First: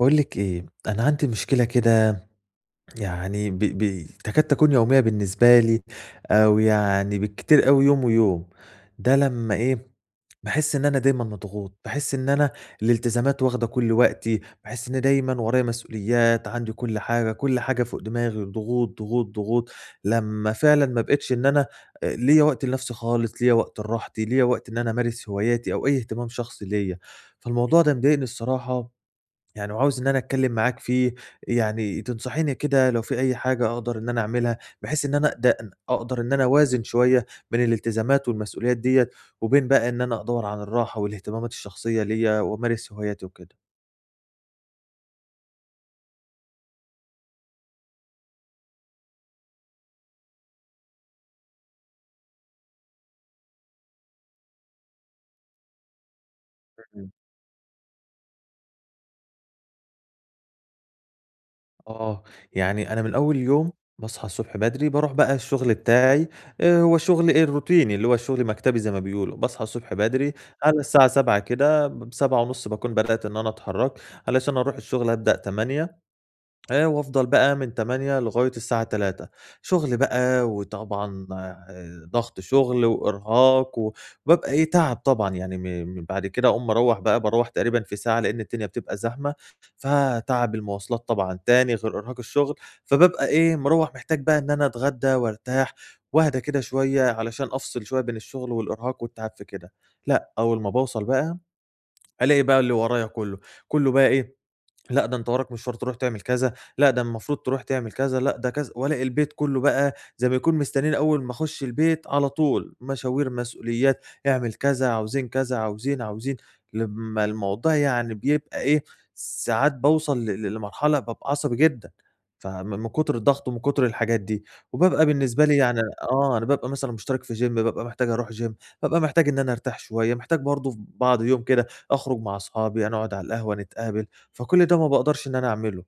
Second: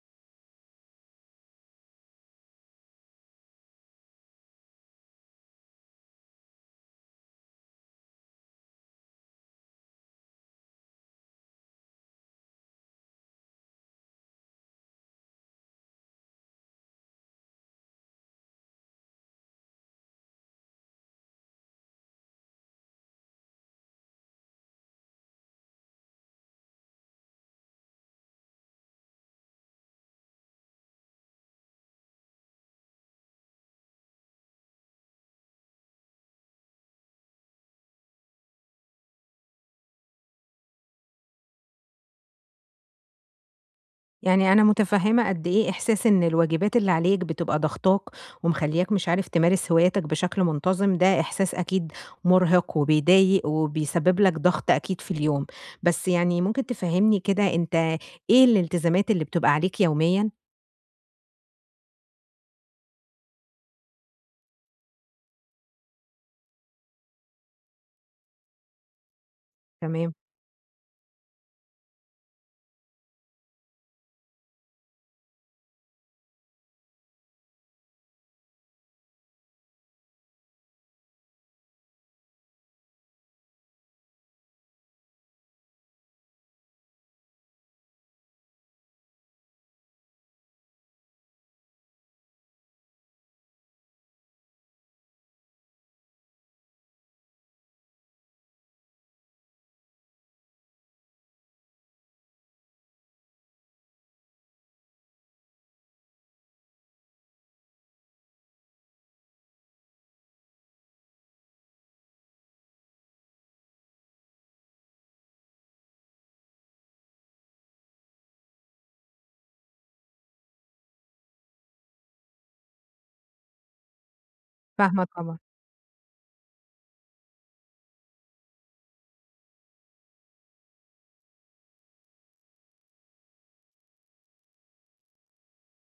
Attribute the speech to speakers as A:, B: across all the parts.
A: باقول لِك إيه، أنا عندي مشكلة كده يعني ب ب تكاد تكون يومية بالنسبة لي، أو يعني بالكتير أوي يوم ويوم، ده لمّا إيه باحس إن أنا دايمًا مضغوط، باحس إن أنا الالتزامات واخدة كُلّ وقتي، باحس إني دايمًا ورايا مسؤوليات، عندي كُلّ حاجة، كُلّ حاجة فوق دماغي، ضغوط، ضغوط، ضغوط، لمّا فعلًا ما بقيتش إن أنا ليّا وقت لنَفسي خالص، ليّا وقت لراحتي، ليّا وقت إن أنا أمارس هواياتي أو أيّ اهتمام شخصي ليّا. فالموضوع ده مضايقني الصراحة يعني وعاوز إن أنا أتكلم معاك في يعني تنصحيني كده لو في أيّ حاجة أقدر إن أنا أعملها، بحيث إن أنا د أقدر إن أنا أوازن شوية بين الالتزامات والمسؤوليات ديّة، وبين بقى إن أنا أدوّر على الراحة والاهتمامات الشخصية ليّا وأمارس هواياتي وكده.
B: يعني أنا مُتفهمة قدّ إيه إحساس إن الواجبات اللي عليك بتبقى ضاغطاك ومخلّياك مش عارف تمارس هواياتك بشكل منتظم، ده إحساس أكيد مُرهق وبيضايق وبيسبب لك ضغط أكيد في اليوم، بس يعني ممكن
A: إمم.
B: تفهّمني كده أنت إيه الالتزامات اللي بتبقى عليك يوميًا؟
A: آه. يعني أنا من أول اليوم، باصحى الصبح بدري باروح بقى الشُغل بتاعي، آآ هو الشُغل إيه الروتيني، اللي هو الشُغل المكتبي زي ما بيقولوا. باصحى الصبح
B: تمام.
A: بدري على الساعة 07:00 كده ب 07:30 باكون بدأت إن أنا أتحرّك علشان أروح الشُغل أبدأ 08:00 آآ وأفضل بقى من 08:00 لغاية الساعة 15:00. شُغل بقى وطبعًا آآ ضَغَط شُغل وإرهاق، وبابقى إيه، تَعَب طبعًا يعني م بعد كده أقوم مروّح بقى باروح تقريبًا في ساعة، لإن الدنيا بتبقى زحمة. فتَعَب المواصلات طبعًا تاني غير إرهاق الشُغل، فبابقى إيه، مروّح محتاج بقى إن أنا أتغدّى وأرتاح وأهدي كده شوية علشان أفصِل شوية بين الشُغل والإرهاق والتَعَب في كده. لأ، أول ما باوصَل بقى، ألاقي بقى اللي ورايا كُلّه، كُلّه بقي إيه، لأ ده أنت وراك مشوار تروح تعمل كذا، لأ ده المفروض تروح تعمل كذا، لأ ده كذا والاقي البيت كُلّه بقى زي ما يكون مستنّيين أول ما أخُش البيت على طول مشاوير، مسؤوليات، اعمل كذا، عاوزين كذا، عاوزين، عاوزين، لمّا الموضوع يعني بيبقى إيه، ساعات باوصل ل لمرحلة بابقى عصبي جدًا، فم من كُتر الضَغَط ومن كُتر الحاجات دي.
B: فاهمة
A: وبابقى
B: طبعًا.
A: بالنسبة لي يعني آه، أنا بابقى مثلًا مُشترِك في gym، بابقى محتاج أروح gym، بابقى محتاج إن أنا أرتاح شوية، محتاج برضه ف بعض يوم كده أخرُج مع اصحابي، نقعُد على القهوة، نتقابل، فكل ده ما باقدرش إن أنا أعمله.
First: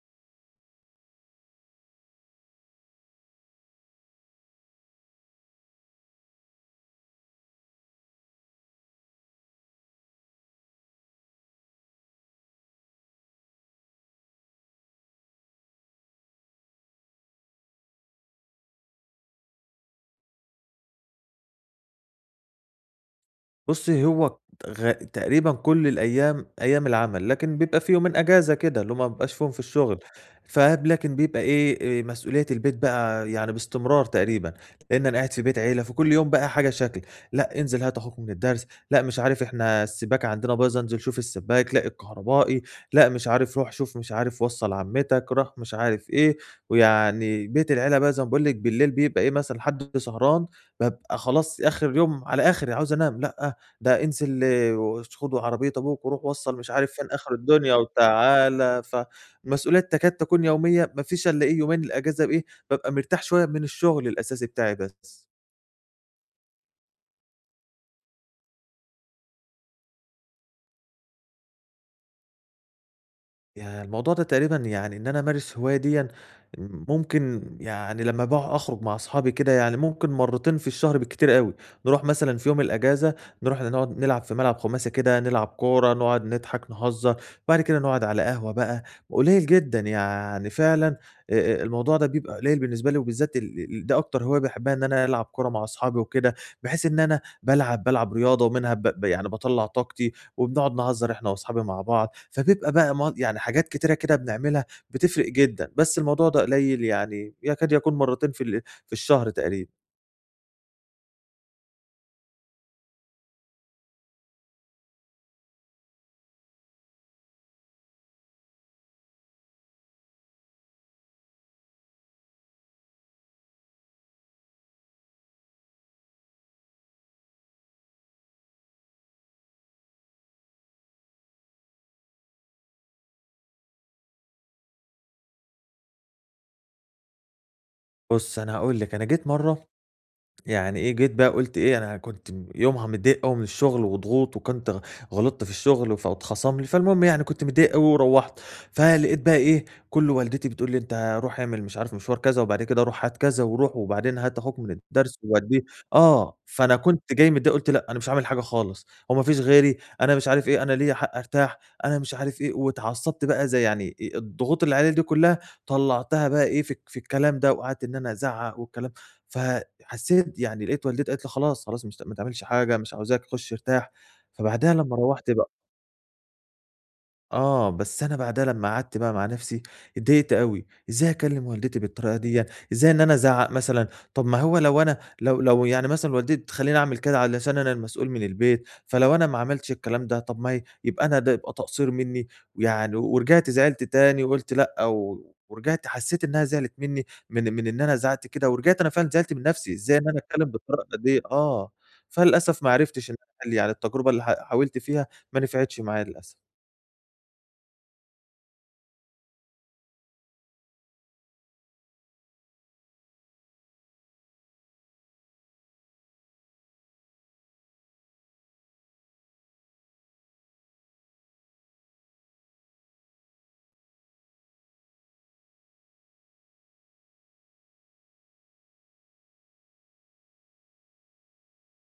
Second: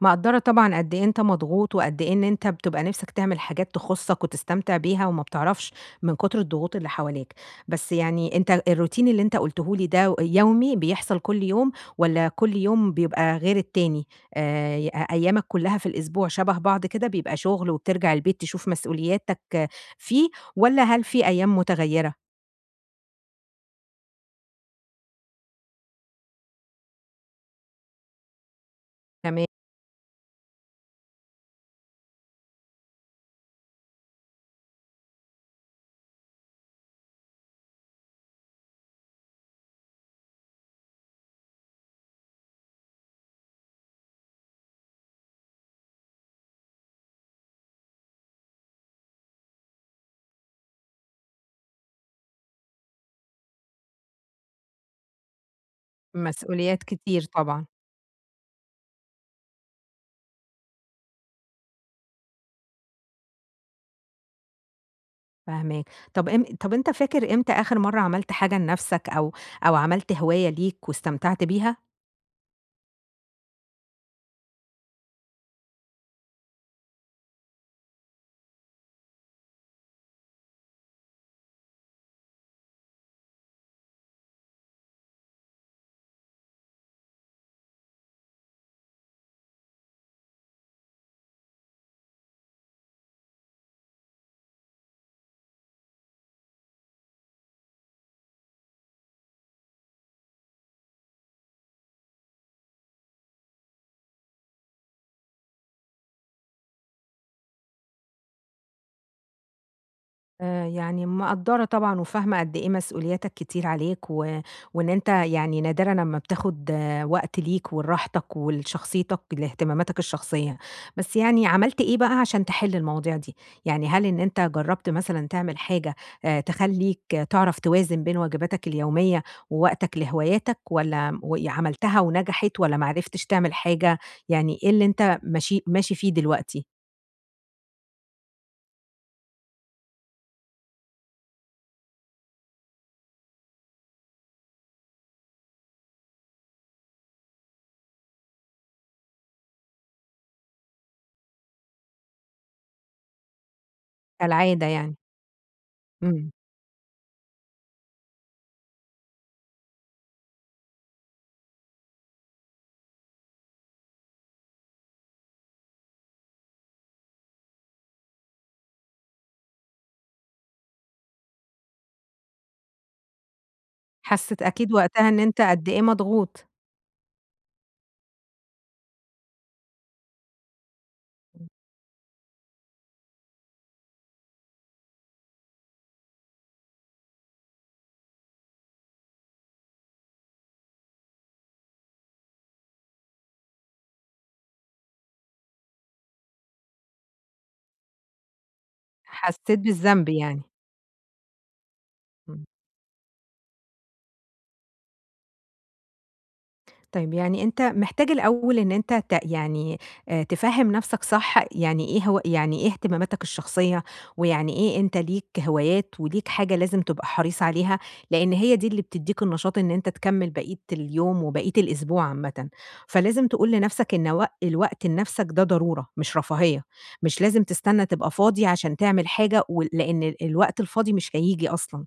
B: مقدرة طبعًا قدّ إيه أنت مضغوط، وقدّ إيه إن أنت بتبقى نِفسك تعمل حاجات تخصّك وتستمتع بها وما بتعرفش من كتر الضغوط اللي حواليك، بس يعني أنت الroutine اللي أنت قُلته لي ده يومي، بيحصل كُلّ يوم، والّا كُلّ يوم بيبقى غير التاني؟ آآ، ي أيامك كلّها في الأسبوع شبه بعض كده بيبقى شغل وبترجع البيت تشوف مسؤولياتك فيه، والّا هل في أيام مُتَغَيرة؟
A: بُصّي هو غا تقريبًا كُلّ الأيام أيام العمل، لكن بيبقى في يومين إجازة كده، اللي هُم ما بيبقاش
B: تما
A: فيهم في الشغل، فاهم، لكن بيبقى إيه آآ، مسؤولية البيت بقى يعني باستمرار تقريبًا، لأن أنا قاعد في بيت عيلة، فكُلّ يوم بقى حاجة شكل: لأ انزل هات أخوك من الدرس، لأ مش عارف إحنا السباكة عندنا بايظة انزل شوف السباك، لأ الكهربائي، لأ مش عارف رُوح شوف مش عارف وصّل عمتك، رُوح مش عارف إيه، ويعني بيت العيلة بقى زي ما باقول لِك بالليل بيبقى إيه مثلًا حد سهران بابقى خلاص آخر اليوم على آخري، عاوز أنام، لأ ده انزل وش خد عربية أبوك وروح وصّل مش
B: مسؤوليات
A: عارف فين
B: كتير
A: آخر
B: طبعًا.
A: الدنيا وتعالَ، ف مسؤوليات تكاد تكون يومية، ما فيش إلا إيه يومين الإجازة إيه بابقى مرتاح شوية من الشغل الأساسي بتاعي بس.
B: فاهماك، طب أم طب أنت فاكر إمتى آخر مرة عملت حاجة لنَفسك، أو أو عملت هواية ليك واستمتعت بيها؟
A: ياه! الموضوع ده تقريبًا يعني إن أنا أمارس هواية ديًا، م ممكن يعني لمّا بقى أخرج مع اصحابي كده، يعني ممكن مرّتين في الشهر بالكتير أوي، نروح مثلًا في يوم الإجازة، نروح ن نقعُد نلعب في ملعب خُماسي كده، نلعب كورة، نقعُد نضحك، نهزّر. بعد كده نقعُد على قهوة بقى، قليّل جدًا يعني فعلًا آآ، آآ الموضوع ده بيبقى قليّل بالنسبة لي وبالذات ال ال ده أكتر هواية باحبّها إن أنا ألعب كورة مع اصحابي وكده، بحيث إن أنا بالعب بالعب رياضة ومنها ب ب يعني باطلّع طاقتي وبنقعُد نهزّر إحنا واصحابي مع بعض، فبيبقى م بقى يعني حاجات كتيرة كده بنعملها بتفرق جدًا، بس الموضوع ده قليّل يعني يكاد يكون مرّتين في ال في الشهر تقريبًا.
B: آآ، يعني مِقدّرة طبعًا وفاهمة قد إيه مسؤولياتك كتير عليك و وإن أنت يعني نادرًا أمّا بتاخُد وقت ليك ولراحتك ولشخصيتك، لإهتماماتك الشخصية. بس يعني عملت إيه بقى عشان تحِل المواضيع دي؟ يعني هل إن أنت جرّبت مثلًا تعمل حاجة آآ تخلّيك تعرف توازن بين واجباتك اليومية ووقتك لهواياتك والّا وي عملتها ونَجَحِت والّا ما عرفتش تعمل حاجة؟ يعني إيه اللي أنت مشي ماشي فيه دلوقتي؟
A: بُصي، أنا هاقول لِك، أنا جيت مرة، يعني إيه، جيت بقى قُلت إيه أنا كنت يومها متضايق أوي من الشُّغل وضغوط، وكنت غ غلِطت في الشُّغل فاتخصم لي، فالمُهم يعني كنت متضايق أوي ورُوّحت، فلقيت بقى إيه، كُلُّه والدتي بتقول لي أنتَ رُوح اعمل مش عارف مشوار كذا، وبعد كده رُوح هات كذا، وروح، وبعدين هات أخوك
B: كالعاده
A: من
B: يعني.
A: الدّرس ووديه،
B: إمم.
A: آه، فأنا كنت جاي متضايق، قُلت لأ، أنا مش عامل حاجة خالص، هو ما فيش غيري، أنا مش عارف إيه، أنا ليّا حق أرتاح، أنا مش عارف إيه، وأتعصّبت بقى، زي يعني أ-أ الضغُوط اللي عليّا دي كُلّها طلّعتها بقى إيه في الك الكلام ده، وقعدت إن أنا أزعق والكلام ف حسّيت يعني لقيت والدتي قالت لي خلاص، خلاص، مش ما تعملش حاجة، مش عاوزاك، خُشّ أرتاح.
B: حسّيت أكيد
A: فبعدها، لمّا
B: وقتها إن
A: رُوَّحت
B: أنتَ
A: بقى
B: قد إيه مضغوط.
A: آه، بس أنا بعدها لمّا قعدت بقى مع نفسي، أتضايقت أوي، إزاي أكلِّم
B: إمم.
A: والدتي بالطريقة ديّة؟ إزاي إن أنا أزعق مثلًا؟ طب ما هو لو أنا لو لو يعني مثلاً والدتي تخلِّيني اعمل كده علشان أنا المسؤول من البيت، فلو أنا ما عملتش الكلام ده، طب ما هي يبقى أنا ده يبقى تقصير مِنِّي، يعني ورجعت زعلت تاني، وقُلت لأ، و ورجعت حسّيت إنها زعلت مِنِّي، من-من إن أنا زعقت كده، ورجعت أنا فعلاً زعلت من
B: حسّيت
A: نفسي. إزاي إن
B: بالذنب،
A: أنا
B: يعني.
A: أتكلِّم بالطريقة ديّه؟ آه،
B: إمم.
A: فللأسف ما عرفتش اللي قال لي على التجربة اللي ح حاولت فيها مانِفعتش معايا، للأسف.
B: طيب يعني أنت محتاج الأول إن أنت ت يعني، آآ، تفهّم نَفْسك صح يعني إيه هو يعني إيه اهتماماتك الشخصية، ويعني إيه أنت ليك هوايات وليك حاجة لازم تبقى حريص عليها، لأن هي دي اللي بتديك النشاط إن أنت تكَمّل بقيّة اليوم وبقيّة الأسبوع عامةً. فلازم تقول لنَفْسك إن وق الوقت لنَفْسك ده ضرورة مش رفاهية، مش لازم تستنى تبقى فاضي عشان تعمل حاجة و لأن ال الوقت الفاضي مش هييجي أصلًا.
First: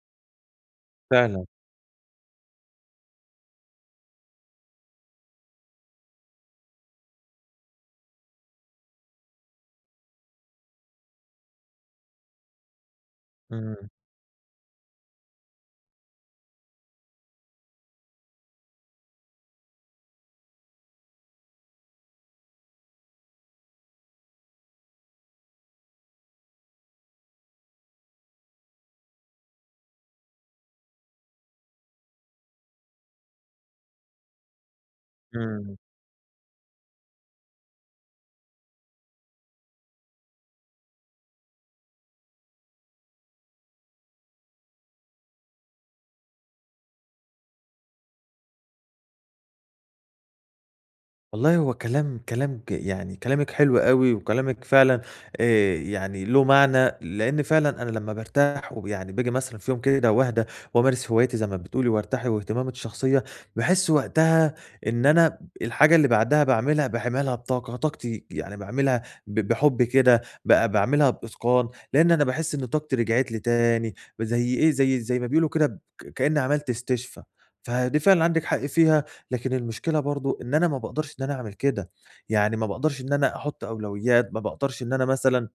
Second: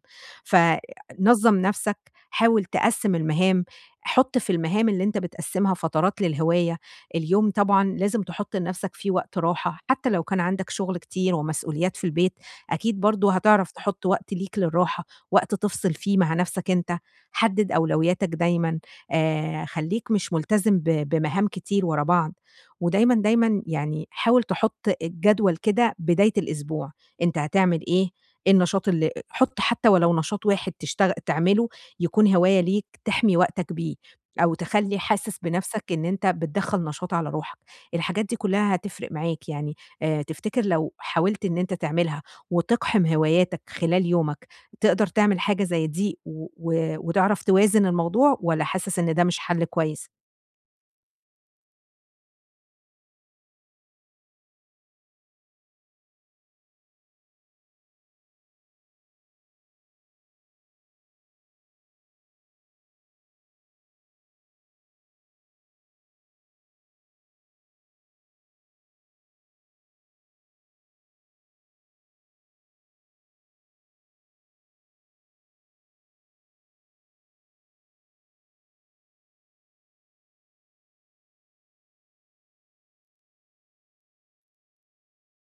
A: فعلًا.
B: فنظّم نَفْسك، حاول تقسِّم المهام، حُط في المهام اللي أنت بتقسِّمها فترات للهواية. اليوم طبعًا لازم تحُط لنَفسك فيه وقت راحة، حتى لو كان عندك شغل كتير ومسؤوليات في البيت، أكيد برضو هتعرَف
A: إمم.
B: تحط وقت ليك للراحة، وقت تِفصِل فيه مع نَفْسك أنت، حدد أولوياتك دايمًا، آآ، خلّيك مش ملتزم ب بمهام كتير وراء بعض، ودايمًا، دايمًا يعني حاول تحط الجدول كده بداية الأسبوع، أنت هتعمل إيه، إيه النشاط اللي أ حط حتى ولو نشاط واحد تشتغل تعمله يكون هواية ليك تحمي وقتك بيه أو تخلّي حاسس
A: إمم.
B: بنَفْسك إن أنت بتدَخل نشاط على روحك، الحاجات دي كلّها هتفرِق معاك يعني، آآ، تفتكر لو حاولت إن أنت تعملها وتِقحم هواياتك خلال يومك، تقدر تعمل حاجة زي دي و و وتعرف توازن الموضوع، والّا حاسس إن ده مش حَلّ كويس؟
A: والله هو كلام كلام ج يعني كلامِك حلو أوي، وكلامِك فعلا آآ يعني له معنى، لإن فعلًا أنا لمّا بارتاح ويعني باجي مثلًا في يوم كده واهدا، وامارس هواياتي زي ما بتقولي وارتاح واهتماماتي الشخصية، باحس وقتها إن أنا ب الحاجة اللي بعدها باعملها باعملها بطاقة طاقتي، يعني باعملها ب بحُب كده ب باعملها بإتقان، لإن أنا باحس إن طاقتي رِجعِت لي تاني، زي إيه زي زي ما بيقولوا كده ب كإني عملت استشفا، فدي فعلًا عندِك حق فيها، لكن المشكلة برضه إن أنا ما باقدرش إن أنا أعمل كده، يعني ما باقدرش إن أنا احط أولويات، ما باقدرش إن أنا مثلًا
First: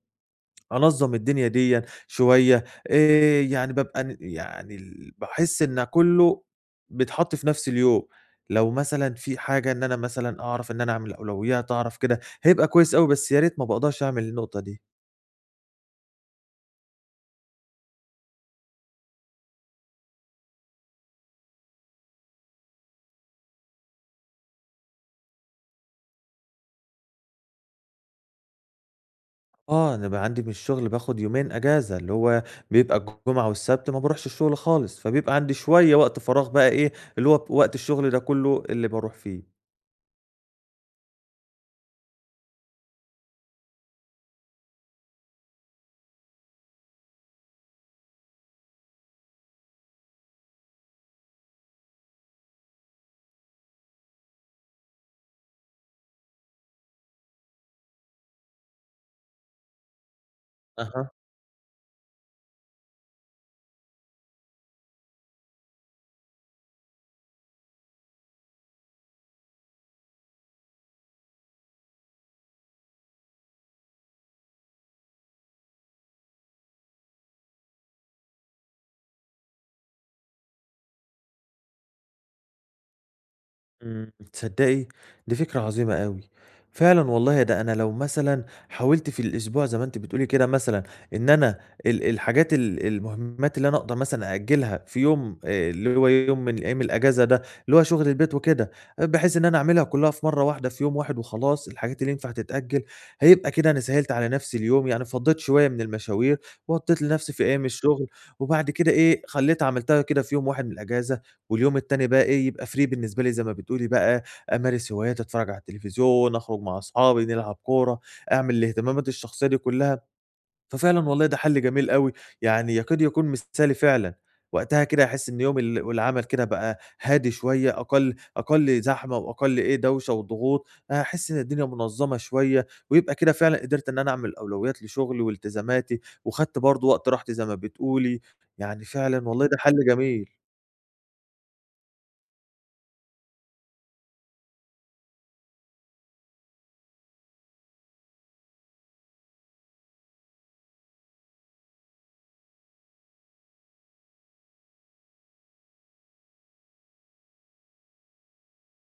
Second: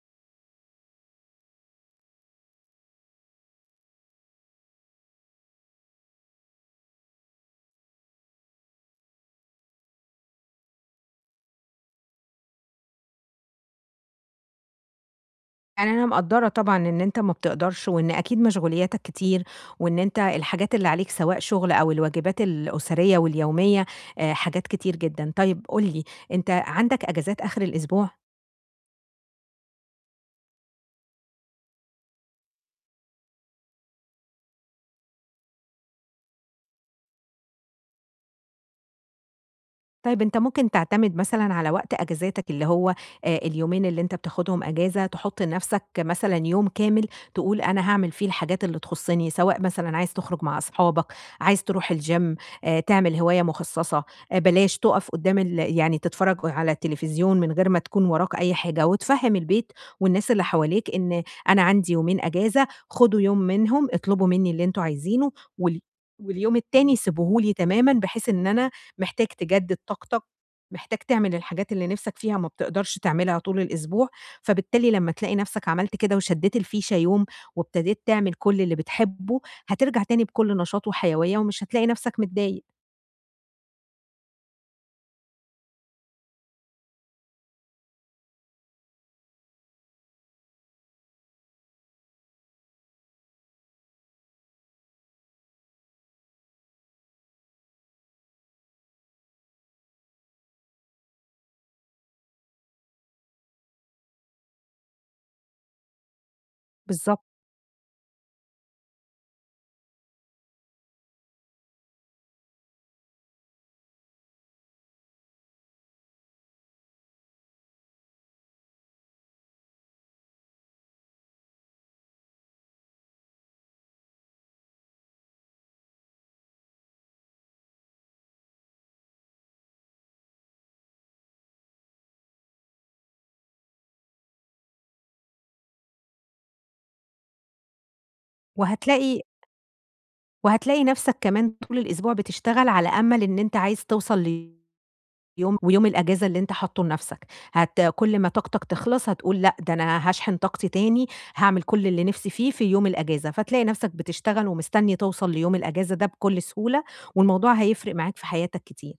A: أنظّم الدنيا ديّة شوية، آآ يعني بابقى يعني باحس إن كلّه بيتحط في نفْس اليوم، لو مثلًا في حاجة إن أنا مثًلًا أعرف إن أنا أعمل أولويات أعرف كده، هيبقى كويس أوي بس يا ريت ما باقدرش أعمل النقطة دي.
B: يعني أنا مقدّرة طبعًا إن أنتَ ما بتقدرش، وإن أكيد مشغولياتك كتير، وإن أنت الحاجات اللي عليك سواء شغل أو الواجبات الأسرية واليومية، آآ حاجات كتير جدًا، طيب قُل لي، أنتَ عندك إجازات آخر الأسبوع؟
A: آه، أنا بقى عندي من الشغل باخد يومين أجازة، اللي هو بيبقى الجمعة والسبت ما باروحش الشغل خالص. فبيبقى عندي شوية وقت فراغ بقى إيه، اللي هو وقت الشغل ده كلّه اللي باروح فيه.
B: طيب أنت ممكن تعتمد مثلًا على وقت أجازاتك اللي هو آآ، اليومين اللي أنت بتاخدهم أجازة تحط لنَفسك مثلًا يوم كامل، تقول أنا هاعمل فيه الحاجات اللي تخصّني، سواء مثلًا عايز تخرج مع أصحابك، عايز تروح الgym، آآ، تعمل هواية مخصّصة آآ، بلاش تقف قدام ال يعني تتفرّج على التليفزيون من غير ما تكون وراك أي حاجة، وتفهّم البيت والناس اللي حواليك
A: أها.
B: إن أنا عندي يومين أجازة، خدوا يوم منهم، اطلبوا منّي اللي أنتم عايزينه، والي واليوم التاني سيبوه لي تمامًا، بحيث إن أنا محتاج تجدد طاقتك، محتاج تعمل الحاجات اللي نِفسك فيها ما بتقدرش تعملها طول الأسبوع، فبالتالي لمّا تلاقي نَفسك عملت كده، وشدّيت الفيشة يوم وابتديت تعمل كلّ اللي بتحبه، هاترجع تاني بكُلّ نشاط وحيوية ومش هاتلاقي نَفسك متضايق.
A: إمم، تصدّقي دي فكرة عظيمة أوي! فعلًا والله ده أنا لو مثلًا حاولت في الأسبوع زي ما أنتِ بتقولي كده مثلًا، إن أنا ال الحاجات ال المهمات اللي أنا أقدر مثلًا أأجلها في يوم آآ، اللي هو يوم من أيام الأجازة ده، اللي هو شغل البيت وكده، بحيث إن أنا أعملها كلّها في مَرّة واحدة، في يوم واحد وخلاص، الحاجات اللي ينفع تتأجل هيبقى كده أنا سهّلت على نَفسي اليوم، يعني فضّيت شوية من المشاوير وغطّيت
B: بالضبط.
A: لنَفسي في أيام الشغل، وبعد كده إيه خلّيت عملتها كده في يوم واحد من الأجازة، واليوم التاني بقى إيه، يبقى free بالنسبة لي زي ما بتقولي بقى أمارس هواياتي، أتفرج على التلفزيون، أخرج مع صحابي، نلعب كورة، أعمل الاهتمامات الشخصية دي كلّها، ففعلًا والله ده حلّ جميل أوي، يعني يكاد يكون مثالي فعلًا، وقتها كده هاحس إن يوم ال والعمل كده بقى هادي شوية، أقل أقل زحمة وأقل إيه، دوشة وضغوط، هاحس إن الدنيا منظَمة شوية، ويبقى كده فعلًا قدرت إن أنا أعمل أولويات لشغلي والتزاماتي، وخدت برضو وقت راحتي زي ما بتقولي، يعني
B: وهاتلاقي
A: فعلًا والله ده حلّ جميل.
B: وهاتلاقي نَفسك كمان طول الأسبوع بتشتغل على أمل إن أنت عايز توصل ليوم ويوم الأجازة اللي أنت حاطّه لنَفسك. هت كُلّ ما طاقتك تخلص هتقول لأ، ده أنا هاشحن طاقتي تاني، هاعمل كُلّ اللي نِفسي فيه في يوم الأجازة، فتلاقي نَفسك بتشتغل ومستني توصل ليوم الأجازة ده بكُلّ سهولة، والموضوع هيفرق معاك في حياتك كتير.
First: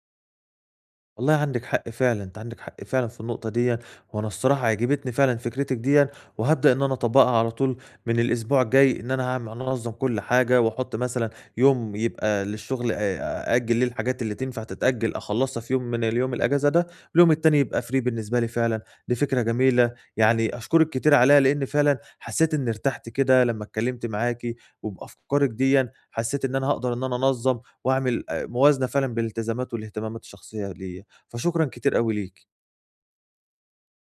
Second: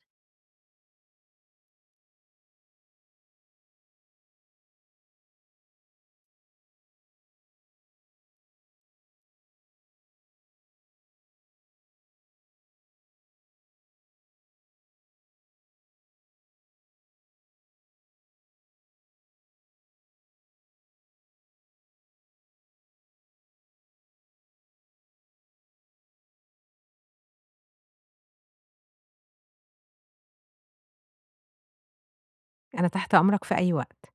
A: والله عندِك حقّ فعلًا، أنتِ عندِك حقّ فعلًا في النقطة ديًّا، وأنا الصراحة عجبتني فعلًا فكرتِك ديًّا، وهابدأ إن أنا أطبقها على طول من الأسبوع الجاي، إن أنا هاعم هانظم كُلّ حاجة، وأحط مثلًا يوم يبقى للشغل آآ، أأجل ليه الحاجات اللي تنفع تتأجل، أخلّصها في يوم من اليوم الأجازة، واليوم التاني يبقى free بالنسبة لي فعلًا. دي فكرة جميلة، يعني أشكرِك كتير عليها لأني فعلًا حسّيت إني ارتحت كده لمّا اتكلمت معاكِ، وبأفكارِك ديًّا حسّيت إن أنا هاقدر إن أنا أنظم واعمل آآ، موازنة فعلًا بين الالتزامات والاهتمامات الشخصية ليّا، فشكرًا كتير أوي ليكِ.
B: أنا تحت أمرك في أي وقت.